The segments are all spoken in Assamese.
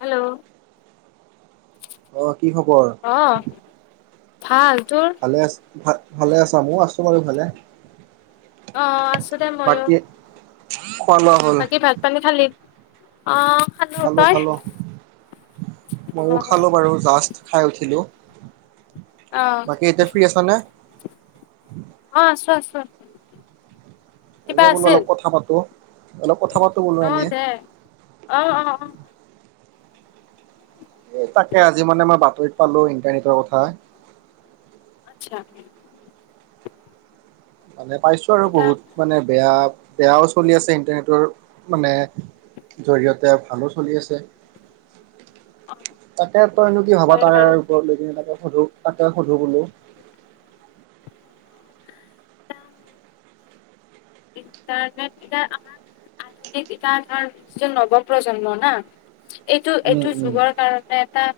হেল্ল' আহ কি খবৰ। অ ভাল তোৰ ভালে আছ ভাল ভালে আছা মই আছো বাৰু ভালে। অ আছো দে ময়ো বাকী খোৱা লোৱা হ'ল বাকী ভাত পানী খালি অ খালো তই খালো অ মইো খালো বাৰু জাষ্ট খাই উঠিলো আহ বাকী এতিয়া ফ্ৰী আছানে আহ আছো আছো কিবা এনে বোলো আছিল অলপ কথা পাতো অলপ কথা বাৰ্তা বো অ এনে দে অ অ অ এ তাকে আজি মানে মই বাতৰিত পালো ইণ্টাৰনেটৰ কথা আচ্ছা মানে পাইছোঁ আৰু এতিয়া বহুত মানে বেয়া বেয়াও চলি আছে ইণ্টাৰনেটৰ মানে জৰিয়তে ভালো চলি আছে অ তাকে তই এনো কি ভবা হয় তাৰে বাৰু ওপৰত লৈ কিনে তাকে সজোগ এটা সজোগলো ইণ্টাৰনেট কেইটা আহা নাই। আধুনিক এত ধৰ যে নৱ প্ৰজন্মৰ ন এইটো উম এইটো উম যুগৰ কাৰণে এটা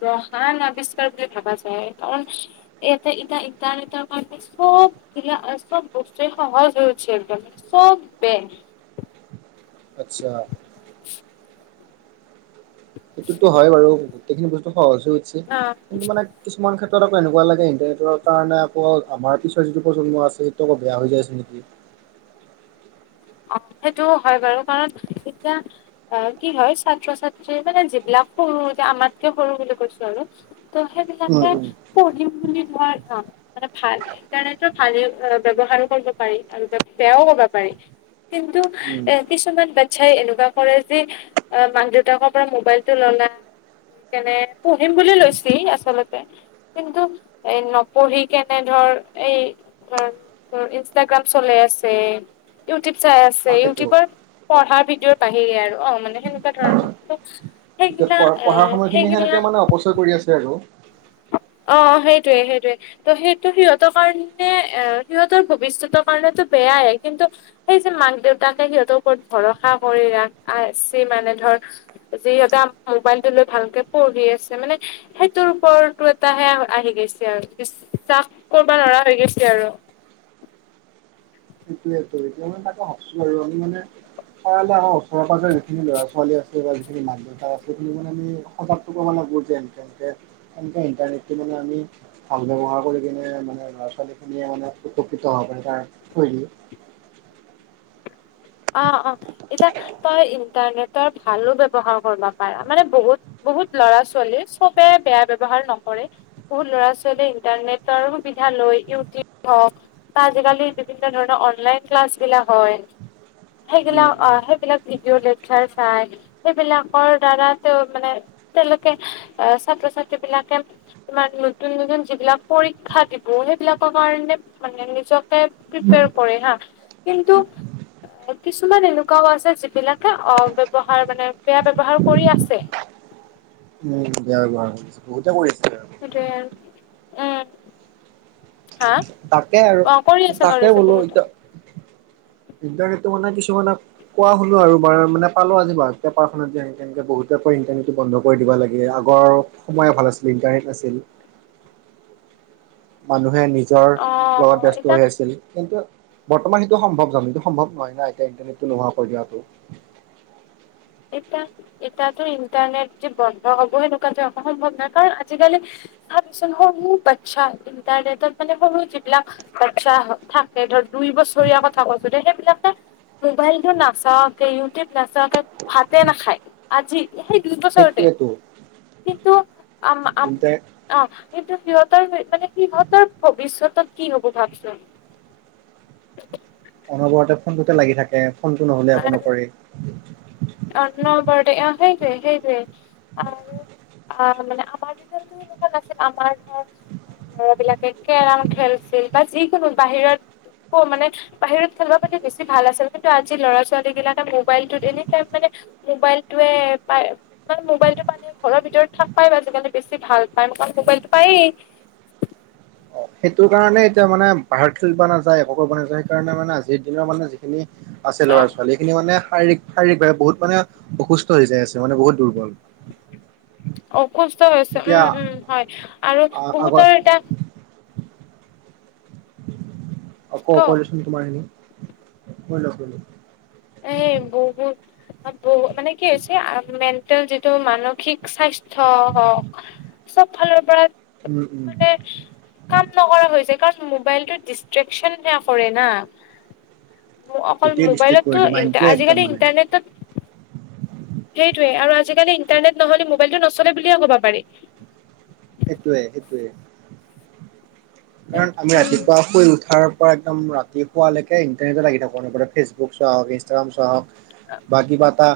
মহান আৱিষ্কাৰ বুলি ভাবা যায় কাৰণ এয়াটা ইদ ইদাৰ ই চব কিয় চব বস্তু সহজ হৈ হৈছে একদমে চব বয় আচ্ছা। [inaudible] সেইটোতো হয় বাৰু গোটেইখিনি বস্তু সহজ হৈ আহ কিন্তু মানে কিছুমান ক্ষেত্ৰ কত আকৌ এনেুৱ লাগে ইণ্টাৰনেটৰ কাৰণে আকৌ আমাৰ পিছৰ যিটো প্ৰজন্ম আছে সেইটো আকৌ বেয়া হৈ যাইছে নেকি উ [unintelligible] অ সেইটোও হয় বাৰু কাৰণ এতিয়া অ কি হয় ছাত্ৰ ছাত্ৰী মানে যিবিলাক সৰুো যে আমাতকে কৰৰুো বুলি কৈছো আৰু ত' উম সেইবিলাকে উম পঢ়িমনি ধোৱাৰ কাম মানে ভাল ইণ্টাৰনেটৰ ভালে ব্যৱহাৰো কৰিব পাৰি আৰু বেয়াও কব পাৰি কিন্তু উম এ কিছুমান ইচ্ছাই এনেকুৱা কৰে যে মাক দেউতাকৰ পৰা মোবাইল টো লল স কেনে পুঢহিম বুলি লৈছি আচলতে কিন্তু এ নপঢ়ি কেনে ধৰ এই ইনষ্টাগ্ৰাম চলে ইউটিউব চাই আছে তাকেতো। ইউটিউবৰ পঢ়াৰ ভিডিঅৰ বাহিৰে আৰু অ মানে সেনেুৱা ধ এতিয়া সেইগিলা পঢ় অ পঢ়াৰ সময়খিনি সেনেকে সেইগা মানে অপচয় কৰি আছে আৰু। অ সেইটোয়ে সেইটোয়ে ত সেইটো সিহঁতৰ কাৰণে অ সিহঁতৰ ভৱিষ্যতৰ কাৰণো বেয়াই কিন্তু সেই যে মাক দেউতাকে সিহঁতৰ ওৰত ভৰসা কৰি ৰাখছি মানে ধৰ যিহতে মোবাইলটো লৈ ভালকে পঢ়ি আছে মানে সেইটোৰ ওপৰত টো এটাহে আহি গৈছে আৰু বিশ্বাস কৰবা লৰা হৈ গৈছে আৰু [inaudible] সেইটোৱে এতিয়া মে তাকে ভাবছো আৰু আমি মানে পে আমাৰ ওচৰেৰ প যে এনেখিন লৰা ছোৱালী আছে এই যিখিনি মাক দেউত আছে সেইিনি মানে আমি সজাপোকো মানে বুজেনেকে তেনেকে ইণ্টাৰনেটটো মানে আমি ভাল ব্ৱহাৰ কৰি কিনে মানে ল'ৰা ছোৱালী খিনিয়ে মানেতকিত হ প তাৰ শৈলী অ', অ এতিয়া তই ইণ্টাৰনেটৰ ভালো ব্যৱহাৰ কৰিব পাৰ মানে বহুত। বহ নু ল বা আজালি বিভিন্ন ধৰৰ অনলন ক্লাছ বিলাক হয় উম সেইবিলাক উম। সেইবিলাক ভিডিঅ' লেকচাৰ চাই সেইবিলাকৰ দ্বাৰা তেওঁ মানে তেওঁলোকে আহ ছাত্ৰ ছাত্ৰী বিলাকে তোমাৰ নতুন নতুন যিবিলাক পৰীক্ষা দিব হে বিলাক কাৰণে নিজকে প্ৰিপেয়াৰ কৰে কিন্তু। কিছুমান এনেকুৱাও আছে যিবিলাকে অব্যৱহাৰ মানে বেয়া ব্যৱহাৰ কৰি আছে। উম বেয়া ব ব বহুতে কৰি আছে আৰু। সেইটোৱে আৰু উম হা তাকে আৰু অ কৰি আছে কৰি তাকে আছে বোলো বহুতে এতিয়া। ইণ্টাৰনেটটো মানে কিছুমানে কোৱা শুনো আৰু বাৰ মানে পালো আজিৰ পেপাৰখনত যে একে এনেকে। বহুত আাকৈ ইণ্টাৰনেটটো বন্ধ কৰি দিব লাগে। আগৰ সময়ে ভাল আছিলে ইণ্টাৰনেট নাছিল। মানুহে নিজৰ অ লগত ব্যস্ত এতিয়া হৈ আছিল। কিন্তু বৰ্তমান সেইটো সম্ভৱ জানো এইটো সম্ভৱ নহয় না। এতিয়া ইন্টাৰনেটটো নোহাৱা কৰি দিয়াতটো। এতিয়া এতাতো ইণ্টাৰনেট যে বন্ধ হ'ব সেনেকুৱা যে অ সম্ভৱ নহয়। কাৰণ আজিকালি ভাবচোন সৰু বাচ্ছা ইণ্টাৰনেট সৰু যি বিলাক বাচ্ছা থাকে। বছৰীয়া কথা কছ সেইবিলাকে মোবাইলতটো নাচাকে ইউটিউব নাচাকে। ভাতে নাখায়। আজি সেই দুই বছৰতে সেইটোৱেতো কিন্তু। আম আ ইণ্টাৰনেট অ এটো দ সিত মানে সিহঁতৰ ভৱিষ্যতত কি হ'ব ভাবিছোন। অনবৰতে ফোনটোতে লাগি থাকে। ফোনটো নহ'লে একো নকৰে। অ ন বাৰড অ সেই য সেইটোৱে আৰু। আহ মানে আমাৰ দিনত সেনেকুৱা নাছিল আমাৰ ধৰ। ল'ৰাবিলাকে কেৰম খেলছিল বা যিকোনো বাহিৰত। মানে বাহিৰত খেলিব পা বেছি ভাল আছিল কিন্তু আজি ল'ৰা ছোৱালী বিলাকে মোবাইলটোত এনে টাইম। মানে মোবাইল টোৱে পাই মানে। মোবাইলতটো পালে ঘৰৰ ভিতৰত থাক পায় আজিকালি বেছি ভাল। [unintelligible] মোবাইলটো পাই। [unintelligible] সেইটো কাৰণে এতিয়া মানে ভাৰত খেলবৰ নাযায়। একো ব নাযায় সেইকাৰণে মানে আজিৰ দিনৰ মানে যিখিনি। আছে অ ল'ৰা ছোৱালী খিনি মানে। শাৰীৰিক শাৰীৰিকভাৱে বহুত মানে অসুস্থ হৈ যাই আছে মানে বহুত দুৰ্বল। অসুস্থ হৈছে এতিয়া উম উম হয় আৰু আগত বহুতৰ এটা। আকৌ ক অপজচন তোমাৰ এনে মই লগ এই বহুত বহু মানে কি হৈছে মেটেল যিটো মানসিক স্বাস্থ্য। চব ফালৰ পৰা উম উম মানে কাম নকৰা হৈছে। কাৰণ মোবাইল টো দিষ্টচেন না কৰে অকল গোটেই ডিষ্ট্ৰিক্ট মোবাইলত। কৰি ত দিয়ে ই মাইণ্ডটোৱে একদম আজিকালি মানে ইণ্টাৰনেটত সেইটোৱে আৰু আজিকালি ইণ্টাৰনেট নহলে মোবাইলটো নচলে বুলিয়ে ক'ব পাৰি। সটোৱে এইটোৱে। কাৰণ আমি উম ৰাতিপুৱা শুই উঠাৰ পৰা একদম। তিখোৱালৈকে ইণ্টাৰনেটত লাগি থাকো। ফেচবুক চোৱা হওক ইনষ্টাগ্ৰাম চোৱাহক। বা কিবা এটা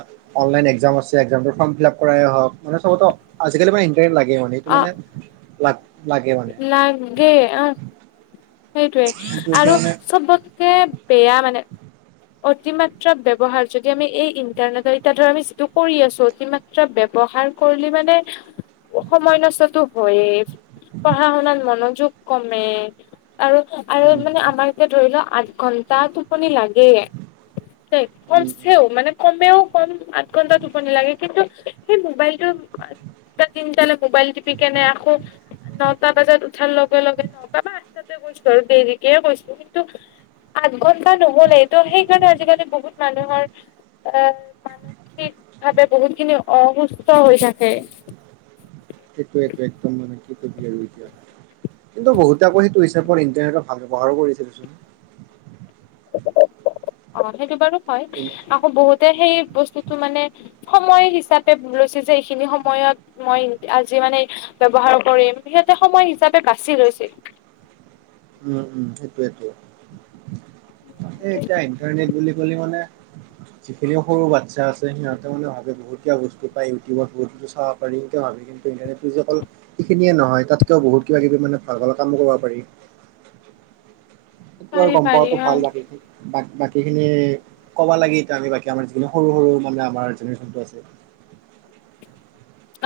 অনলাইন একজাম আছে, ফৰ্ম ফিল আপ কৰাই হক, মানে চবতো আজিকালি ইমান ইণ্টাৰনেট লাগে। মানে অ মানে লাগ। লাগে মানে লাগে অ সেইটোৱে কিন্তু আৰু এতিয়া মানে চবতকে। পয়াা মানে, অতিমাত্ৰা ব্যৱহাৰ যদি আমি এই ইন্টাৰনেটৰ এতি ধ আমি যিটো কৰি আছো অতিমাত্ৰা ব্যয়ৱহাৰ। াৰ কৰিলে মানে সময় নষ্টতো হয়ে। পঢ়া শুনাত মনোযোগ কমে আৰু আৰু উম মানে আমাৰ এতিয়া ধৰি লওক। আঠ ঘণ্টা টোপনি লাগে একম উম উম চেও মানে। কমেও কম আঠ ঘন্টা টোপনি লাগে কিন্তু সেই মোবাইলটো। টা তিন্ত নে মোবাইল টিপি কেনাই আকৌ। নটা বজাত উঠাৰ লগে লগে নটা বা আঠটাতে গৈছো আৰু দেৰিকেে গৈছো কিন্তু আঠ ঘন্টা নহলেই ত' সেইকাৰণে আজিকালি বহুত মানুহৰ আহ মান ঠিক ভাৱে বহুত খিনি অসুস্থ হৈ থাকে। সেইটোৱেটো [unintelligible] কিন্তু বহুত আকৌ সেইটো হিচাপত ইন্টাৰনেটৰ ভাল ব্যৱহাৰো কৰিছিলোঁচোন। অ সেইটো বাৰো হয় আকৌ বহুতে সেই বস্তুতটো মানে সময় হিচাপে লৈছে। যে এইখিনি সময়ত মই আজি মানে ব্যৱহাৰ কৰিম। সময় হিচাপে বাচি লৈছিল। উম উম সেইটোয়েইেতো তাকেই এতিয়া ইণ্টাৰনেট বুলি। বুলি মানে। যিখিনি সৰু বাচা আছে সিহঁতে মানে ভাবে বুতীয়া বস্তু পায় ইউটিউবত বহুতো চাব পাৰি ভাবি কিন্তু। [unintelligible] নহয় তাতকেও বহুত কিবা কিবি মানে ভাল ভাল কামো কৰিব পাৰি। আৰু পাৰি গম পাৰি পাৱাতটো অ'। ভাল লাগে বাক। বাকী খিনি ক'বা লাগি এ আমি বাকি আমাৰ যিখিনি সৰু সৰু মানে আমাৰ জেনেৰে্যনটো আছে। [unintelligible]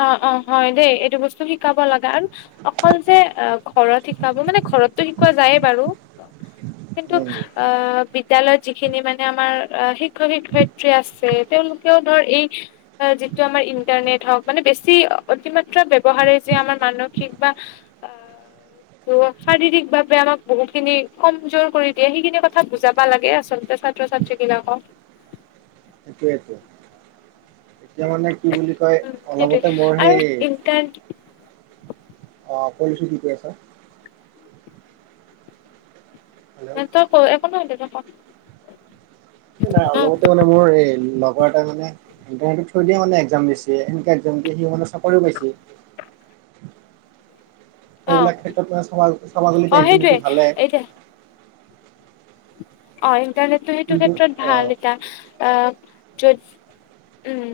অ', অ', হয় দেই এইটো বস্তু শিকাব লগা। আৰু অকল যে অ ঘৰত শিকাব মানে ঘৰতটো শিকোৱা যায়ে বাৰু। কিন্তু উম অ বিদ্যয়ালয়ত যিখিনি মানে আমাৰ। শিক্ষক শিক্ষয়িত্ৰী আছে। তেওঁলোকেও ধৰ এই যিটো আমাৰ ইন্টাৰনেট হওঁক। মানে বেছি অতিমাত্ৰা ব্যৱহাৰে যে আমাৰ মানসিক বা আহ। ত শাৰীৰিক ভাৱে আমাক বহু খিনি কমজোৰ কৰি দিয়ে। সেইখিনি কথা বুজাবা লাগে আচলতে। ছাত্ৰ-ছাত্ৰী বিলাকক। [unintelligible] যেতিয়া মানে কি বুলি কয় উম সেইটোৱে অলপতে মোৰ আৰু সেই। ইণ্টাৰনেট অ কৰিছো কেতিয়াবা। হেল্ল' [unintelligible] নাই অলপতে অ মানে মোৰ এই লগৰ এটা মানে। ইণ্টাৰনেটত থৈ দিয়ে মানে এক্সাম দিছে। এনে এক্সাম দি সি মানে চাকৰি পাইছে। [unintelligible] সেইবিলাক ক্ষেত্ৰত মানে অ স্বভাগলাই সেইটোৱে ইন্দিনিটো ভালে। এতিয়া অ ইণ্টাৰনেটটো সেইটো কিন্তু ক্ষেত্ৰত অ ভাল এতিয়া অ। উম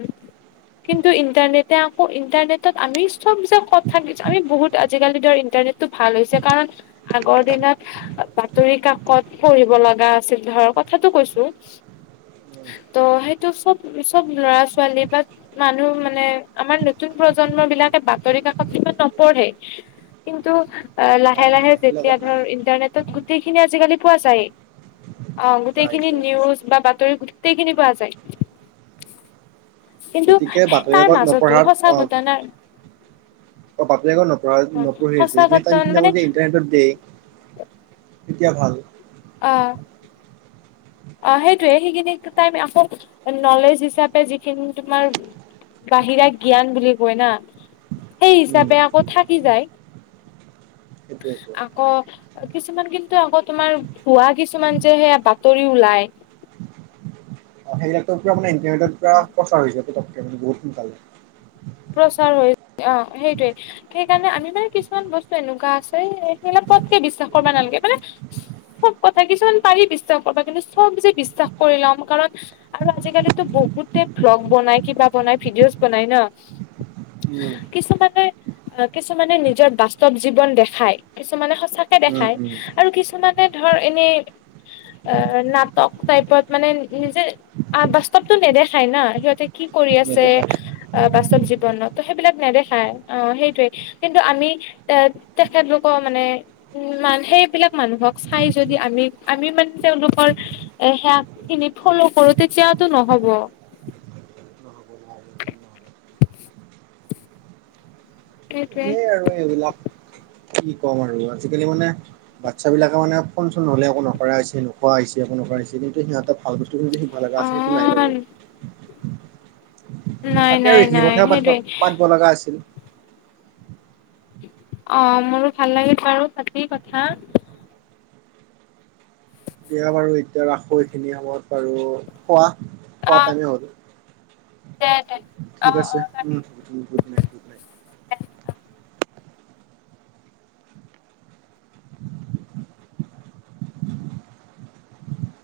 কিন্তু ইণ্টাৰনেটে আকৌ ইণ্টাৰনেটত আমি [unintelligible] আজিকালি ধৰ ইন্টাৰনেটতটো ভাল হৈছে কাৰণ আগৰ দিনত বাতৰি কাকত পঢ়িব ল। আ আছিল ধৰ কথাতটো কৈছো। উম, ত' সেইটো চব চব ল'ৰা ছোৱালী বা মানুহ মানে আমাৰ নতুন। প্ৰজন্ম বিলাকে বাতৰি কাকত ইমান নপঢ়ে। কিন্তু অ লাহে নাই লাহে নাই সেই যেতিয়া লগত নাই ধৰ ইণ্টাৰনেটত গোটেইখিনি আজিকালি পোৱা যায়। অহ যায় গোটেইখিনি যায় নিউজ বা বাতৰি গোটেইখিনি পোৱা যায়। কিন্তু গতিকে তাৰ বাতৰিাকত মাজতো সঁচা নপঢ়াত ঘটনাৰ অহ বাতৰি-কাকত নপঢ়া নপঢ়ি সঁচা আছে। সেই ঘটনা টাইি মানে আকৌ যে ইণ্টাৰনেটত দে তেতিয়া ভাল। আহ। অ সেইটোৱে। সেইখিনি টাইম আকৌ নলেজ হিচাপে যিখিনি তোমাৰ। বাহিৰা জ্ঞান বুলি কয় না। সেই উম হিচাপে আকৌ থাকি যায়। সেইটোৱেতো আকৌ কিছুমান কিন্তু আকৌ তোমাৰ পুৱা কিছুমান যে সেয়া বাতৰি। নোলাই। সেইবিলাকো পৰা মানে ইণ্টাৰনেটৰ পোৱা প্ৰচাৰ হৈ যায় পতকে মানে বহুত সোনকালে। প্ৰচাৰ হৈ অ সেইটোয়ে। সেইকাৰণে আমি বাৰু কিছুমান বস্তু এনেকুৱা আছে। এই এইবিলাক পতকে বিশ্বাস কৰবা নালাগে। মানে [inaudible] চব কথা কিছুমান পাৰি বিশ্বাস কৰা। কিন্তু চব যে বিশ্বাস কৰি ল'ম কাৰণ আৰু আজিকালিতো। বহুতে ভ্লগ বনাই কিবা বনাই ভিডিঅ'জ বনাই ন উম। কিছুমানে আহ কিছুমানে নিজৰ বাস্তৱ জীৱন দেখাই কিছুমানে সচা। চাকে উম দেখায়। উম আৰু কিছুমানে ধৰ এনেই অ নাটক টাইপত মানে, নিজে বাস্তৱতটো নেদেখায় না সিহঁতে। কি কৰি আছে নেদেখাই বাস্তৱ ত জীৱনত সেইবিলাক নেদেখায় অ সেইটোয়ে কিন্তু আমি এ তেখেতলোকৰ মানে মান সেইবিলাক মানুহক চাই যদি আমি আমি মানে তেওঁলোকৰ এ সেয়া খিনিত ফলো কৰো তেতিয়াতটো নহ'ব [inaudible] সেইটোৱে আৰু এইবিলাক কি ক'ম আৰু আজিকালি মানে বাচ্ছা বিলাকে মানে ফোন চোন হলে একো নকৰা হৈছে নোখোৱা হৈছে একো নকৰা হৈছে কিন্তু সিহঁতৰ ভাল বস্তু শিব লগা অ আছে সেইটো নাই বাৰু নাই তাকে নাই আৰু এইখিনি নাই কথাই পাতিব সেইটোৱে পাতবো লগা আছিল অ মোৰো ভাল লাগিছে আৰু [unintelligible] কথা দিয়া বাৰু এতিয়া ৰাখো এইখিনি বাৰু খোৱা খোৱা অ টাইমে হ'ল দে দে অ ঠিক অ আছে উ তাকে উ গুড নাইট গুড নাইট [inaudible]